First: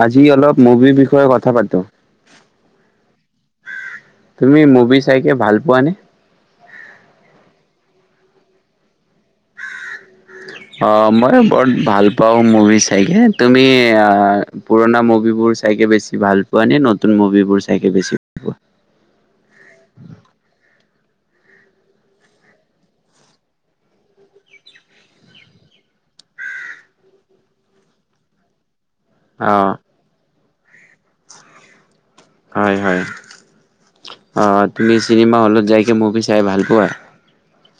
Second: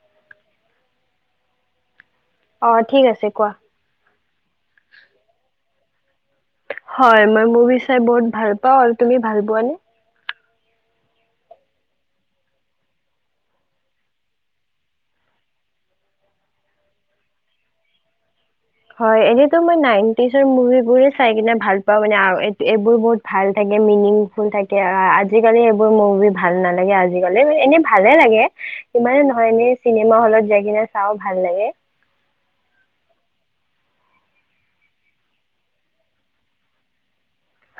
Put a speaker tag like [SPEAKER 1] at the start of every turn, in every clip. [SPEAKER 1] আজি অলপ মুভিৰ বিষয়ে কথা পাতো।
[SPEAKER 2] অঁ কোৱা
[SPEAKER 1] কোৱানে।
[SPEAKER 2] হয়, মই মভি চাই বহুত ভাল পাওঁ। আৰু তুমি ভাল পোৱানে?
[SPEAKER 1] অঁ, মই বৰ ভাল পাওঁ মুভি চাইকে তুমি পুৰণা মুভিবোৰ চাইকে বেছি ভাল পোৱা নে, নতুন মুভিবোৰ চাইকে বেছি ভাল পোৱা?
[SPEAKER 2] হয়, এনেতো মই নাইনটিজৰ মুভিবোৰে চাই কিনে ভাল পাওঁ, মানে এই এইবোৰ বহুত ভাল থাকে, মিনিংফুল থাকে, আজিকালি এইবোৰ মুভি ভাল নালাগে আজি কালি মানে, এনেই ভালে লাগে। যিমানে নহয়
[SPEAKER 1] অ
[SPEAKER 2] এনেই চিনেমা হলত যায়। কিনে চাও ভাল লাগে।
[SPEAKER 1] হয়, হয়, অ, তুমি চিনেমা হলত যাইকে মুভি চাই ভাল পোৱা।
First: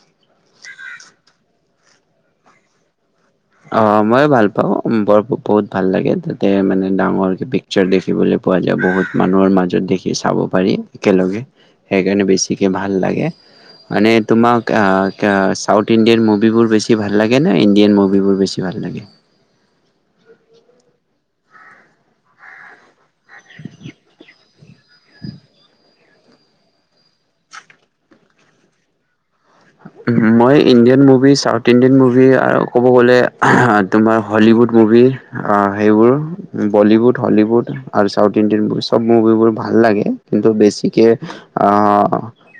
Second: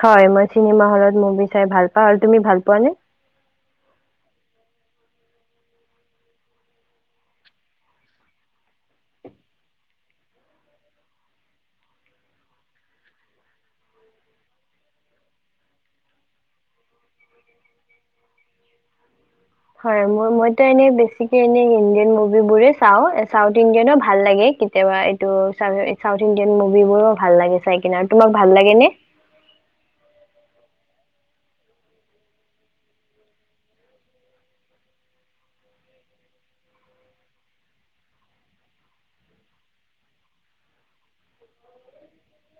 [SPEAKER 2] হয়, মই চিনেমা হলত মুভি চাই ভাল পাওঁ আৰু তুমি ভাল পোৱাানে?
[SPEAKER 1] অ মই ভাল পাওঁ বৰ বহুত ভাল লাগে তাতে মানে ডাঙৰ পিকচাৰ অ অ, মইও ভাল পাওঁ, ব-বহুত ভাল লাগে ডাঙৰ কে পিকচাৰ দেখিবলৈ পোৱা যায়। বহুত মানুহৰ মাজত দেখি চাব পাৰি একেলগে সেইকাৰণে বেছিকে ভাল লাগে মানে তোমাক চাউথ ইণ্ডিয়ান মুভিবোৰ বেছি ভাল লাগে ন ইণ্ডিয়ান মুভিবোৰ? বেছি ভাল লাগে।
[SPEAKER 2] হয়, ম, মইতো এনেই বেছিকে এনে ইণ্ডিয়ান মুভিবোৰে চাও। চাউথ ইণ্ডিয়ানো ভাল লাগে কিন্তু কেতিয়াবা এইটো চা-চাউথ ইণ্ডিয়ান মুভিবোৰো ভাল লাগে চাই কিনে, আৰু তোমাক ভাল লাগে নে?
[SPEAKER 1] মই Indian movie, south Indian movie, আৰু ক'ব গ'লে তোমাৰ হলিউড মুভি সেইবোৰ বলীউড হলিউড আৰু চাউথ ইণ্ডিয়ান মুভি চব মুভিবোৰ ভাল লাগে। কিন্তু বেছিকৈ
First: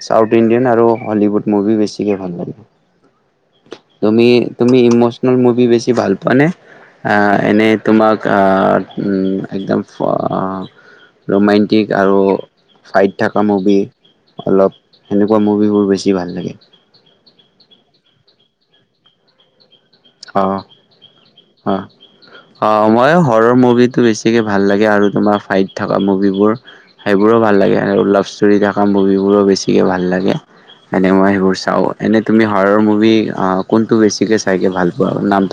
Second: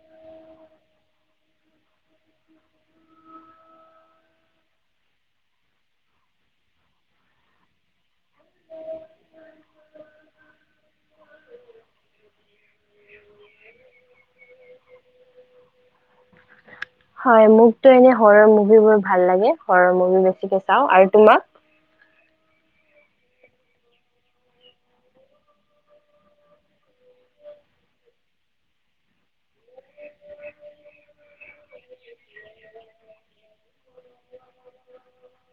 [SPEAKER 1] চাউথ ইণ্ডিয়ান আৰু হলীউড মুভি বেছি। তুমি-তুমি ইমচনেল মুভি বেছি ভাল পোৱা নে, আহ এনে তোমাক আহ উ একদম ৰোমণ্টিক আৰু ফাইট থকা মুভি অলপ সেনেকুৱা মুভিবোৰ বেছি ভাল লাগে?
[SPEAKER 2] হয়, মোকতো এনে হৰৰ মুভিবোৰ ভাল লাগে। ঘৰৰ ম
[SPEAKER 1] অ
[SPEAKER 2] বেছিকে চাওঁ আৰু তোমাক?
[SPEAKER 1] অ অ, মই হৰৰ মুভিটো বেছিকে ভাল লাগে। আৰু তোমাৰ ফাইট থকা মুভিবোৰ সেইবোৰো ভাল লাগে। আৰু লাভ ষ্টৰি থকা মুভিবোৰো বেছিকে ভাল লাগে এনে মই সেইবোৰ চাও এনে তুমি হৰৰ মুভি কোনটো বেছিকে চাইকে ভাল ব নাম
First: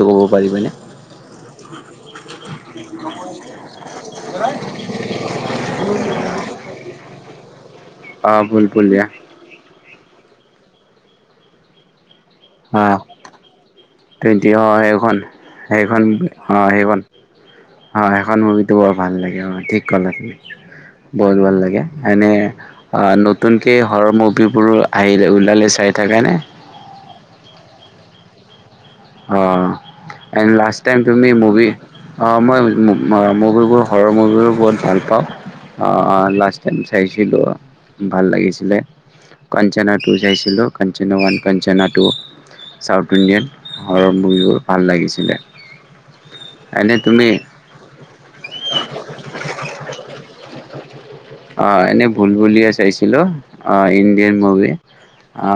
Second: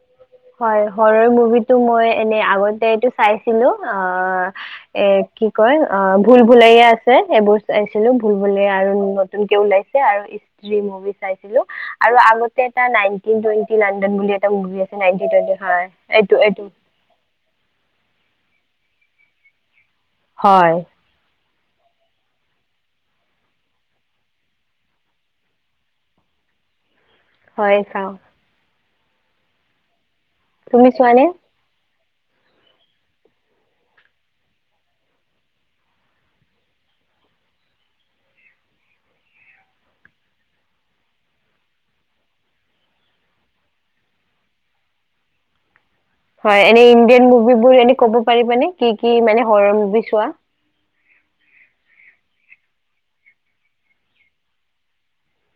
[SPEAKER 2] হয়, হৰৰ মুভিটো মই এনে, আগত এইটো চাইছিলো অ, এ, কি কয় অ, ভুল ভোলায়া আছে। সেইবোৰ চাইছিলো
[SPEAKER 1] অ ভুল
[SPEAKER 2] ভুলভূলয়া আৰু
[SPEAKER 1] ভুলিয়া
[SPEAKER 2] নতুনকে ওলাইছে আৰু। মুভি চাইছিলো [unintelligible] আৰু আগতে এটা
[SPEAKER 1] অ
[SPEAKER 2] নাইনিন টুৱটি নাই বুলি এটা মুভি আছে। নাইনটিন টুৱেন্টি হয়
[SPEAKER 1] সখন-সেইখন
[SPEAKER 2] এইটো
[SPEAKER 1] অ,
[SPEAKER 2] এইটো
[SPEAKER 1] সেইখন অ, সেইখন মু টো বৰ ভাল লাগে অ, ঠিক
[SPEAKER 2] হয়
[SPEAKER 1] বহুত ভাল লাগ [inaudible] এনে নতুনকে হৰৰ মুভিবোৰ আহিল ওলালে চাই থাকে নে?
[SPEAKER 2] হয় চাও
[SPEAKER 1] অহ এণ্ড লাষ্ট টাইম তুমি মৱী অ মই মুভিবোৰ হৰৰ মুভিবোৰ বহুত ভাল পাওঁ অ লাষ্ট টাইম চাইছিলোঁ ভাল লাগিছিলে কাঞ্চনা টু চাইছিলোঁ Kanchana one Kanchana two south Indian horror মভিবোৰ ভাল লাগিছিলে
[SPEAKER 2] হয় এনে ইণ্ডিয়ান মভিবোৰ এনে ক'ব পাৰিবানে কি কি মানে হৰৰ মভি চোৱা
[SPEAKER 1] অ এনেই ভুল বুলিয়ে চাইছিলো অ ইণ্ডিয়ান মুভি অ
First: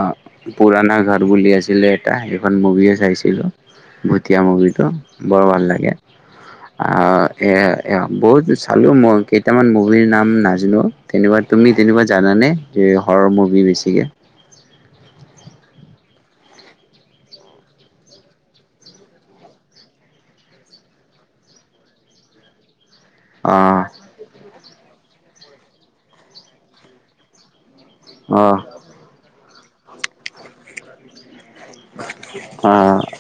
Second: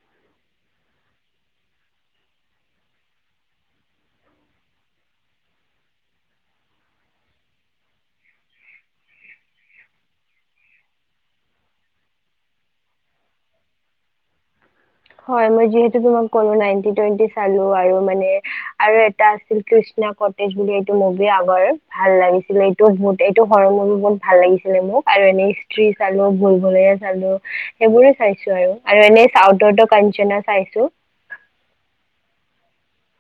[SPEAKER 1] পুৰণা ঘৰ বুলি আছিলে এটা সেইখন মুভিয়ে চাইছিলো ভুটীয়া মুভিটো বৰ ভাল লাগে অ এ বহুত চালো মই কেইটামান মুভিৰ নাম নাই হেল্ল কেনেকুৱা তুমি তেনেকুৱা জানানে হৰৰ মুভি বেছিকে
[SPEAKER 2] হয় ম যিেতু তমাক কো ন ুৱেটি চো আৰু মানে আৰু এটা আছিল কৃষ্ণা কটজ বুলি এইটো মুভি আগৰ ভাল লাগিছিল এই বহুত এইটো সৰ
[SPEAKER 1] আহ
[SPEAKER 2] মৰ বহুত ভাল লাগিছিলে মোক আৰু এনেই হিষ্ট্ৰ্ৰী চালো ভুল ভোুলৰে চালো সেইবোৰৰে চাইছো
[SPEAKER 1] আহ
[SPEAKER 2] আৰু আৰু এনে চা দ পঞঞ্চনা চাইছো [unintelligible]
[SPEAKER 1] অ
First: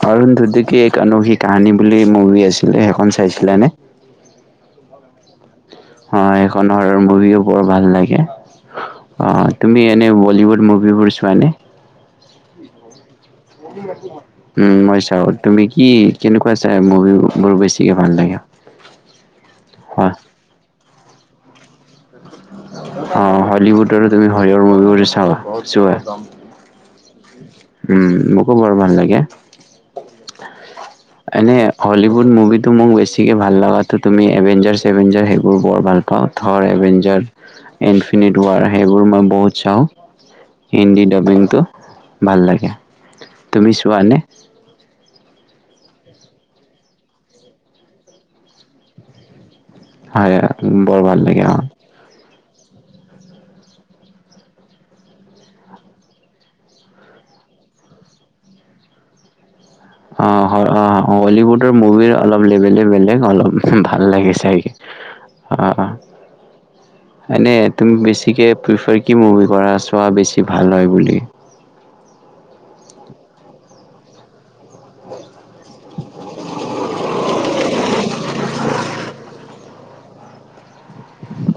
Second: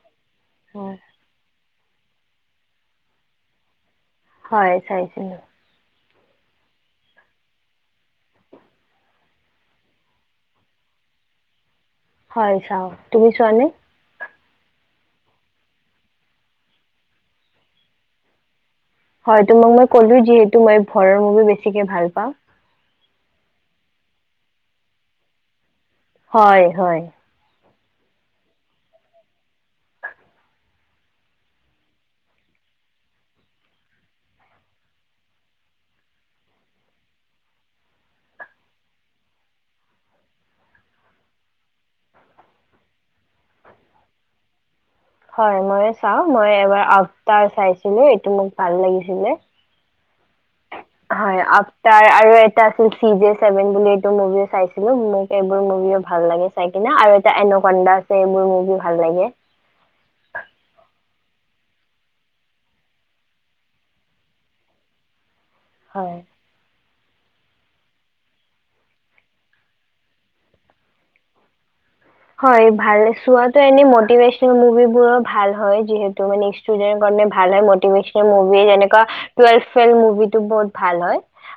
[SPEAKER 1] অৰুণ ধুধ কি
[SPEAKER 2] হয়
[SPEAKER 1] এক অনৌহি কাহীনী বুলি মুভি আছিলে সেইখন চাইছিলানে
[SPEAKER 2] হয় চাইছিলো
[SPEAKER 1] অ সেইখনৰ মুভিও বৰ ভাল লাগে অ তুমি এনেই বলীউড মুভিবোৰ চোৱানে
[SPEAKER 2] হয় চাও তুমি চোৱানে
[SPEAKER 1] [unintelligible] উ মই চাও তুমি কি কেনেকুৱা চাই মুভি বোৰ বেছিকে ভাল লাগে?
[SPEAKER 2] হয় তো মোক মই
[SPEAKER 1] হয়
[SPEAKER 2] ক'লো যিহেতু মই হৰৰ মুভি বেছিকে ভাল পাওঁ
[SPEAKER 1] অ হলিউড আৰু তুমি হলউৰ মুভি বোৰ চাবা
[SPEAKER 2] হয় হয়।
[SPEAKER 1] উম মোকো বৰ ভাল লাগে এনে হলিউড মুভিটো মোক বেছিকে ভাল লগাো তুমি এভেঞ্জাৰভেঞ্জাৰ সেইবোৰ বৰ ভাল পাওঁ থৰ এভেঞ্জাৰ ইনফিনিট ৱাৰ সেইবোৰ মই বহুত চাওঁ হিন্দী ডাবিংটো ভাল লাগে তুমি চোৱাানে
[SPEAKER 2] হয় মই চাও মই এবাৰ আবতাৰ চাইছিলো এইটো মোক ভাল লাগিছিলে
[SPEAKER 1] হয় বৰ ভাল
[SPEAKER 2] হয়
[SPEAKER 1] লাগে
[SPEAKER 2] আফটাৰ আৰু এটা আছিল চি যে ছেভেন বুলি এই মুভিও চাইছিলো মোক এইবোৰ মুভিও ভাল লাগে চাই কিনে আৰু এটা এনন্দা আছে এইবোৰ মুভিও ভাল লাগে
[SPEAKER 1] অ অ বলিউডৰ মুভিৰ অলপ লেবেলে বেলেগ অলপ ভাল লাগে চাই
[SPEAKER 2] হয়
[SPEAKER 1] এনে তুমি বেছিকে প্ৰফাৰ কি মভি কৰাছোৱা বেছি ভাল হয় বুলি
[SPEAKER 2] [unintelligible]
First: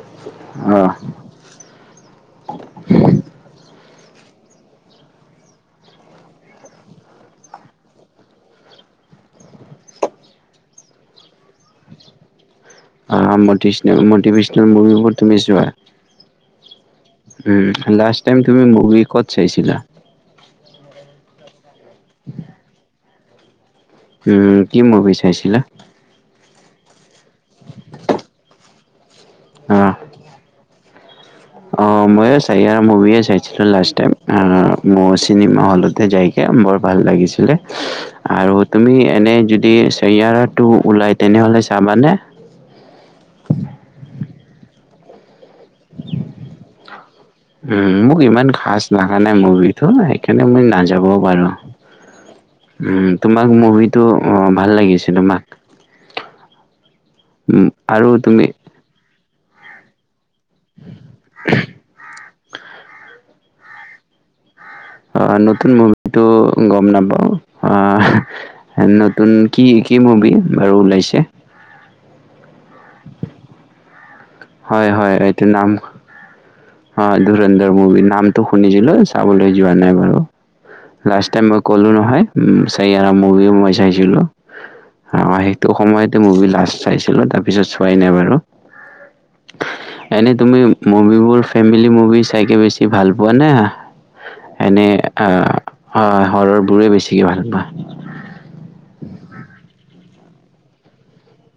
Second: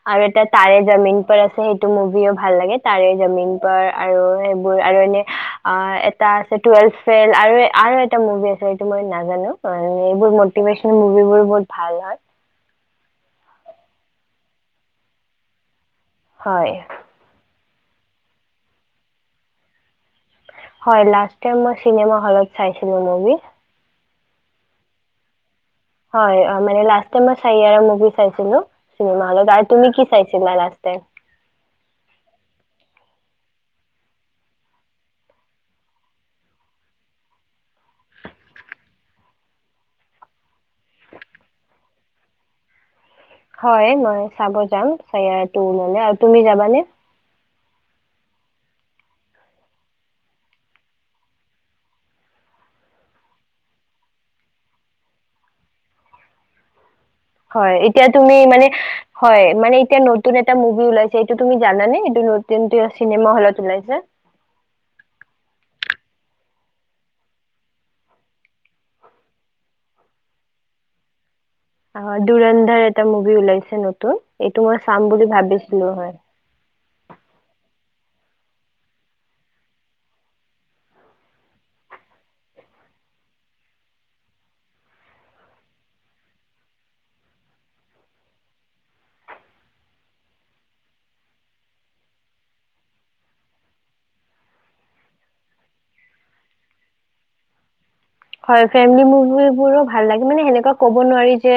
[SPEAKER 2] আৰু এটা
[SPEAKER 1] অ
[SPEAKER 2] তাৰে জমিন প আছে সেই মভিয়ো ভাল লাগে তাৰে জামিন [inaudible] আৰু সেইবোৰ আৰু এনে আ এটা আছে টুৱেলভ ফেইল আৰু-আৰু এটা মুভি আছে সেইটো মই নাজানো এইবোৰ মটিভেশ্যনল মুভিবোৰ বহুত ভাল হয়।
[SPEAKER 1] অ মটিশনল-মটিভেশ্যনল মুভিবোৰ তুমি চোৱা
[SPEAKER 2] হয়
[SPEAKER 1] উম লাষ্ট টাইম তুমি মুভি কত চাইছিলা?
[SPEAKER 2] হয় লাষ্ট টাইম মই চিনেমা হলত চাইছিলো মুভি
[SPEAKER 1] উম কি মুভি চাইছিলা
[SPEAKER 2] হয় মানে লাষ্ট টাইম মই চাইয়াৰা মুভি চাইছিলো চিনেমা হলত আৰু তুমি কি চাইছিলা লাষ্ট টাইম
[SPEAKER 1] আহ মইয়ো চাইয়াৰা মুভিয়ে চাইছিলো লাষ্ট টাইম, মোৰ চিনেমা হলতে যাইকে বৰ ভাল লাগিছিলে আৰু তুমি এনে যদি চাইয়াৰা টু ওলাই তেনেহলে চাবানে
[SPEAKER 2] হয় মই চাব যাম [inaudible] [inaudible] আৰু তুমি যাবানে
[SPEAKER 1] উম মোক ইমান খাছ লাগা নাই মুভিটো সেইকাৰণে মই নাযাবও পাৰো উম তোমাক মুভিটো ভাল লাগিছে তোমাক উম,
[SPEAKER 2] হয় এতিয়া
[SPEAKER 1] আৰু
[SPEAKER 2] তুমি মানে হয় মানে এতিয়া নতুন এটা মুভি ওলাইছে এইটো তুমি জানানে এইটো নতুন চিনেমা হলত ওলাইছে
[SPEAKER 1] আহ নতুন মুভিটো গম নাপাও আহ নতুন কি কি মুভি বাৰু ওলাইছে
[SPEAKER 2] অ ধুৰন্ধৰ এটা মুভি ওলাইছে নতুন এইটো মই
[SPEAKER 1] হয়
[SPEAKER 2] চাম
[SPEAKER 1] হয়
[SPEAKER 2] বুলি
[SPEAKER 1] এইটো নাম
[SPEAKER 2] ভাবিছিলো হয়
[SPEAKER 1] অ ধুৰন্ধৰ মুভি নামটো শুনিছিলোঁ চাবলৈ যোৱা নাই বাৰু, লাষ্ট টাইম মই কলোঁ নহয় উম চাইয়াৰা মুভি মই চাইছিলোঁ, সেইটো সময়তে মুভি লাষ্ট চাইছিলোঁ তাৰ পিছত চোৱাই নাই বাৰু, এনে তুমি মুভিবোৰ ফেমিলি মুভি চাইকে বেছি ভাল পোৱা নে এনেই অ হৰৰবোৰ বেছিকৈ ভাল পোৱা
[SPEAKER 2] হয় ফেমিলি মুভিবোৰো ভাল লাগে মানে সেনেকুৱা কব কব নোৱাৰি যে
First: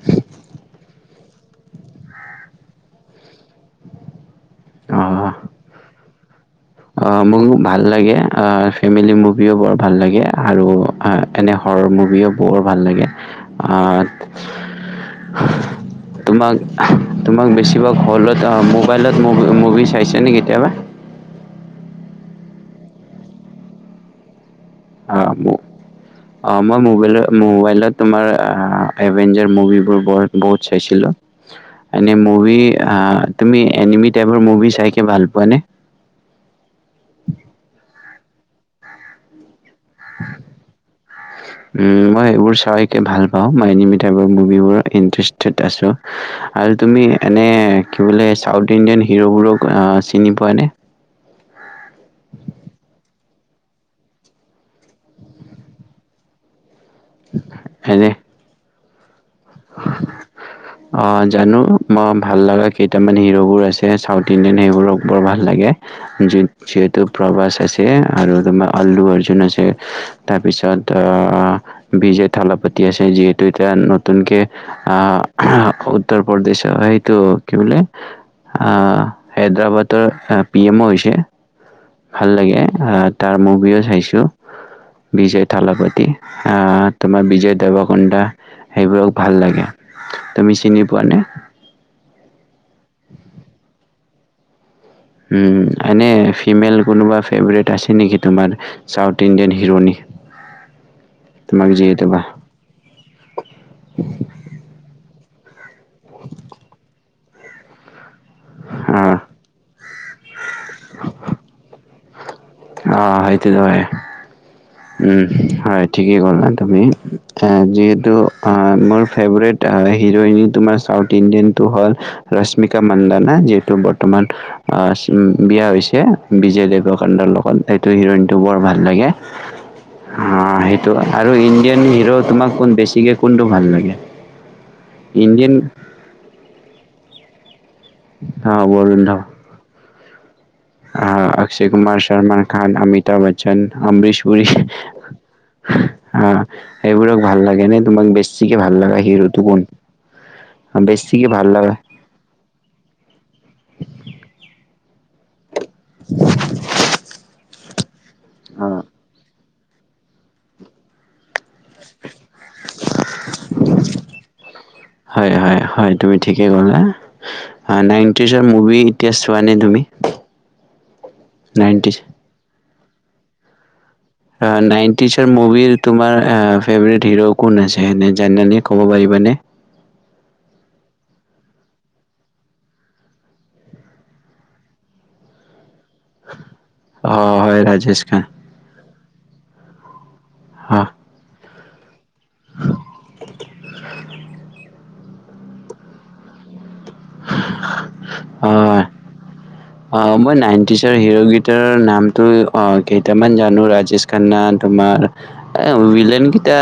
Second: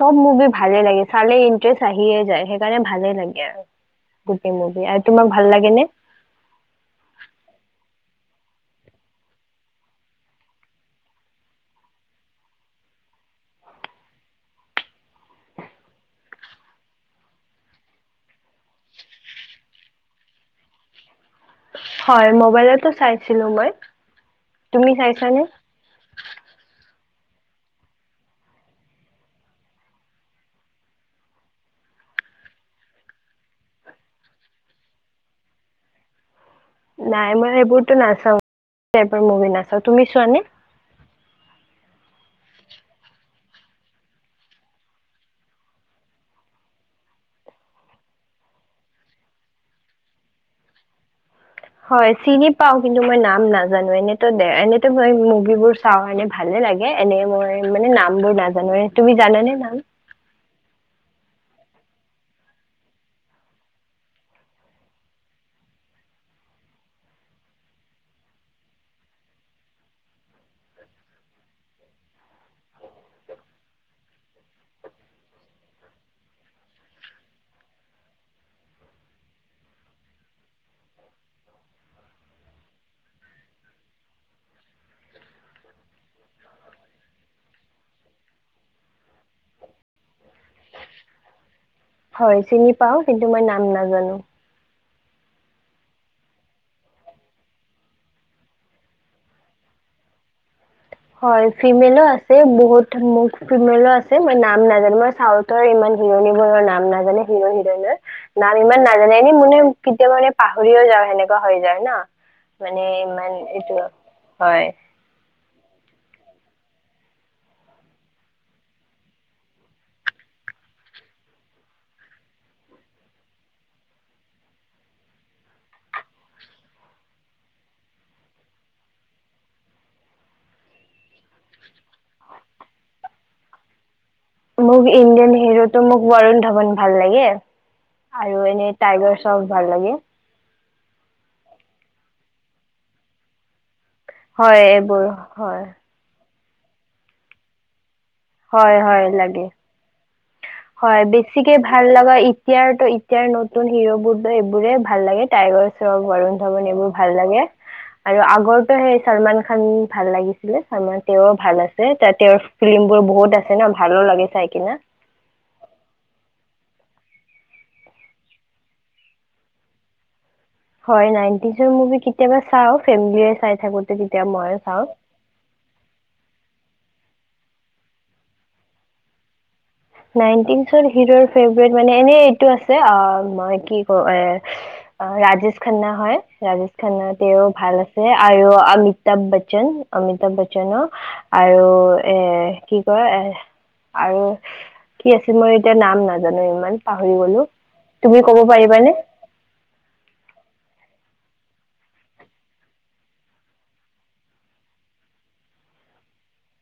[SPEAKER 2] চব মুভি ভালে লাগে চালে ইণ্টাৰেষ্ট আহিয়ে যায় সেইকাৰণে ভালে লাগে আৰু গোটেই মুভি আৰু তোমাক ভাল লাগে নে
[SPEAKER 1] আ মোৰ ভাল লাগে আ ফেমিলি মুভিও বৰ ভাল লাগে আৰু এনে হৰৰ মুভিও বৰ ভাল লাগে আ তোমাক-তোমাক বেছিভাগ হলত আ মোবাইলত মুভি চাইছা না কেতিয়াবা
[SPEAKER 2] হয় মোবাইলতো চাইছিলো মই তুমি
[SPEAKER 1] অ
[SPEAKER 2] চাইছানে
[SPEAKER 1] ম অ মই মোবাইল মবাইলত তোমাৰ আ এভেঞ্জাৰ মুভিবোৰ ব-বহুত চাইছিলো এনে মুভি আ তুমি এনেমি মুভি চাইকে ভাল পোৱানে
[SPEAKER 2] নাই মই সেইবোৰতো নাচাও সেইবোৰ মুভি নাচাও তুমি চোৱানে
[SPEAKER 1] উম মই এইবোৰ ভাল পাও মই এনেমি টাইপৰ মুভিবোৰত ইন্টাৰেষ্টেড আছো আৰু তুমি এনে কি বোলে চাউথ ইণ্ডিয়ান হিৰ'বোৰক চিনি পোৱানে
[SPEAKER 2] হয় চিনি পাও কিন্তু মই নাম নাজানো এনেতো-এনেতো মই মুভিবোৰ চাও এনে ভালে লাগে এনেই মই মানে
[SPEAKER 1] এনে
[SPEAKER 2] নাম বোৰ নাজানোয়ে জানা নে নাম
[SPEAKER 1] অ জানো মই ভাল লগা কেইটামান হিৰ'বোৰ আছে চাউথ ইণ্ডিয়ান সেইবোৰক বৰ ভাল লাগে যি-যিহেতু প্ৰভাস আছে আৰু তোমাৰ আল্লু অৰ্জুন আছে তাৰপিছত বিজয় থালাপতি আছে যিহেতু এতিয়া নতুনকে, আহ, উত্তৰ প্ৰদেশৰ সেইটো কি বুলি, আহ, হায়দৰাবাদৰ পি এমও হৈছে। ভাল লাগে আহ তাৰ মুভিও চাইছো, বিজয় থালাপতি, আহ তোমাৰ বিজয় দেৱকোণ্ডা, সেইবোৰক ভাল লাগে। তুমি চিনি পোৱানে?
[SPEAKER 2] হয় চিনি পাওঁ, কিন্তু মই নাম নাজানো।
[SPEAKER 1] উম, এনে ফিমেল কোনোবা ফেভৰেট আছে নেকি তোমাৰ, চাউথ ইণ্ডিয়ান হিৰণী।
[SPEAKER 2] হয়,
[SPEAKER 1] তোমাক
[SPEAKER 2] ফিমেলো
[SPEAKER 1] যিহেতু বা
[SPEAKER 2] আছে বহুত ফিমেলো আছে মই নাম নাজানো মই তই ইমান হিৰণী বোৰৰ নাম নাজানো হিৰণ হিৰণৰ। নাম ইমান
[SPEAKER 1] অ
[SPEAKER 2] নাজানে এনেই মানে কেতিয়াবা মানে পাহৰিয়েই যাওঁ সেনেকুৱা হৈ যায় ন। মানে
[SPEAKER 1] অ,
[SPEAKER 2] ইমান
[SPEAKER 1] সেইটো
[SPEAKER 2] এইটো
[SPEAKER 1] হয়,
[SPEAKER 2] হয়
[SPEAKER 1] উম। হয় ঠিকেই ক'লা তুমি, অ, যিহেতু মোৰ ফেভৰেট হিৰইন তোমাৰ চাউথ ইণ্ডিয়ানটো হ'ল ৰশ্মিকা মান্দানা যিহেতু বৰ্তমান বিয়া হৈছে, বিজয় দেৱৰকোণ্ডাৰ লগ সেইটো হিৰইনটো বৰ ভাল লাগে। অ, সেইটো, আৰু ইণ্ডিয়ান হিৰো তোমাক বেছিকে কোনটো ভাল লাগে।
[SPEAKER 2] মোক ইণ্ডিয়ান হিৰোটো মোক ৱৰুণ ধাৱন। ভাল লাগে। আৰু
[SPEAKER 1] অ
[SPEAKER 2] এনে টাইগাৰ চব ভাল লাগে।
[SPEAKER 1] আ অক্ষয় কুমাৰ, চলমান খান, অমিতাভ বচ্চন। আমৰিছপুৰি,
[SPEAKER 2] হয় এইবোৰ হয়
[SPEAKER 1] আ। এইবোৰক ভাল লাগে নে? তোমাক বেছিকে
[SPEAKER 2] হয়
[SPEAKER 1] ভাল লাগা
[SPEAKER 2] হয় লাগে
[SPEAKER 1] হিৰোটো কোন?
[SPEAKER 2] হয় বেছিকে ভাল লগা এতিয়াৰ তো এতিয়াৰ নতুন হিৰোবোৰটো এইবোৰে ভাল লাগে টাইগাৰ চব বৰুণ ধৱন এইবোৰ ভাল লাগে। আৰু
[SPEAKER 1] অ
[SPEAKER 2] আগৰটো সেই চলমান খান ভাল লাগিছিলে চামা তেওঁৰ ভাল আছে তাতে তেওঁৰ ফিল্ম বোৰ বহুত আছে ন ভালো লাগে চাই কিনে।
[SPEAKER 1] হয় হয় হয় তুমি ঠিকেই ক'লা, হা নাইনটিছৰ মুভি এতিয়া চোৱা নে তুমি?
[SPEAKER 2] হয় নাইনটিজৰ
[SPEAKER 1] নাইনটিজ
[SPEAKER 2] মুভি কেতিয়াবা চাওঁ। চেম্বেলিয়ে চাই থাকো
[SPEAKER 1] হা নাইনটিছৰ মুভিৰ তোমাৰ অ, ফেভৰেট হিৰো কোন আছে, এনে জানা নে, ক'ব পাৰিব নে?
[SPEAKER 2] নাইনটিছৰ হিৰো ফেভৰেট মানে এনে এইটো আছে অ, মই কি কৈ এ, ৰাজেশ খান্না হয়, ৰাজেশ খান্না
[SPEAKER 1] অ
[SPEAKER 2] তেওঁ
[SPEAKER 1] হয়
[SPEAKER 2] ভাল
[SPEAKER 1] ৰাজেশ
[SPEAKER 2] আছে
[SPEAKER 1] খান
[SPEAKER 2] আৰু আমিত অমিতা বচ্চন অমিত বচ্চনন
[SPEAKER 1] অ
[SPEAKER 2] আ আৰু এ, কি কয় এহ আৰু কি আছে, মই এতিয়া নাম নাজানো ইমান পাহৰি গ'লো, তুমি ক'ব
[SPEAKER 1] অ
[SPEAKER 2] পাৰিবানে?
[SPEAKER 1] অ' মই নাইনটিজৰ হিৰ কেইতাৰ নামটো কেইটামান জানো, ৰাজেশ খান্না তোমাৰ ভিইলেন কেইটা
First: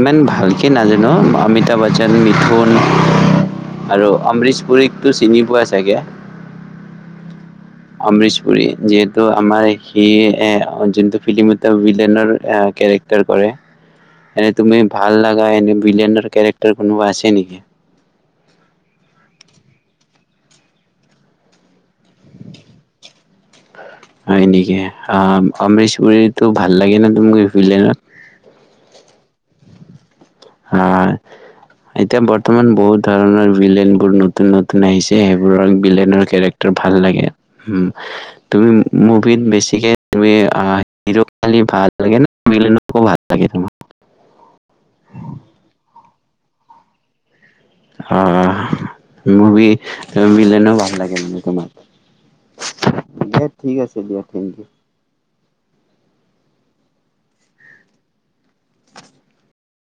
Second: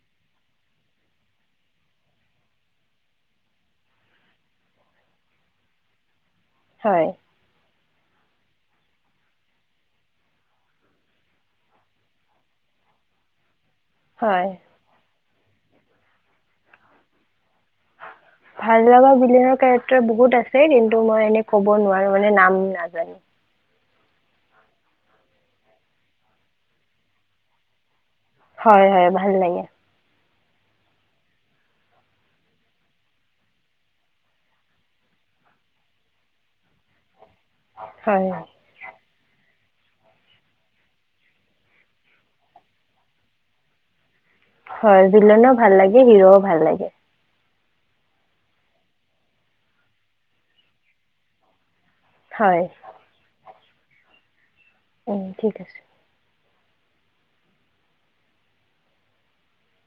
[SPEAKER 1] ইমান ভালকে নাজানো, অমিতাভ বচ্চন, মিথুন আৰু অমৰিশ পুুৰীকতটো চিনি পোৱা চাগে?
[SPEAKER 2] হয়
[SPEAKER 1] অমৰিশ পুুৰী যিহেতু আমাৰ সি যোনটো ফিল্মত ভিলনৰ কেৰেক্টাৰ কৰে
[SPEAKER 2] হয়
[SPEAKER 1] এনে তুমি ভাল লগা এনেই ভিলেইনৰ কেৰেক্টাৰ কোনোবা আছে নেকি?
[SPEAKER 2] ভাল লগা ভিলেইনৰ কেৰেক্টাৰ বহুত আছে, কিন্তু মই এনে ক'ব নোৱাৰো মানে নাম নাজানো।
[SPEAKER 1] হয় এনেকি, অ' অমৰীশপুৰীতো ভাল লাগে নে তুমি ভিলেইনত?
[SPEAKER 2] হয় হয় ভাল লাগে।
[SPEAKER 1] হয়, এতিয়া বৰ্তমান বহুত ধৰণৰ ভিলেইন বোৰ নতুন নতুন আহিছে, সেইবোৰৰ ভিলেইনৰ কেৰেক্টাৰ ভাল লাগে। উম,
[SPEAKER 2] হয়
[SPEAKER 1] তুমি মোক বেছিকে হি'ৰক ভাল লাগে নে ভিলেইনক ভিল লাগে তমাক?
[SPEAKER 2] হয় ভিলনও ভাল লাগে হিৰ'ও ভাল লাগে।
[SPEAKER 1] অ' মুভি ভিলেইনোও ভাল লাগে মানে তোমাৰ,
[SPEAKER 2] হয়।
[SPEAKER 1] দিয়া ঠিক আছে দিয়া থেংকইউ।
[SPEAKER 2] অ, ঠিক আছে।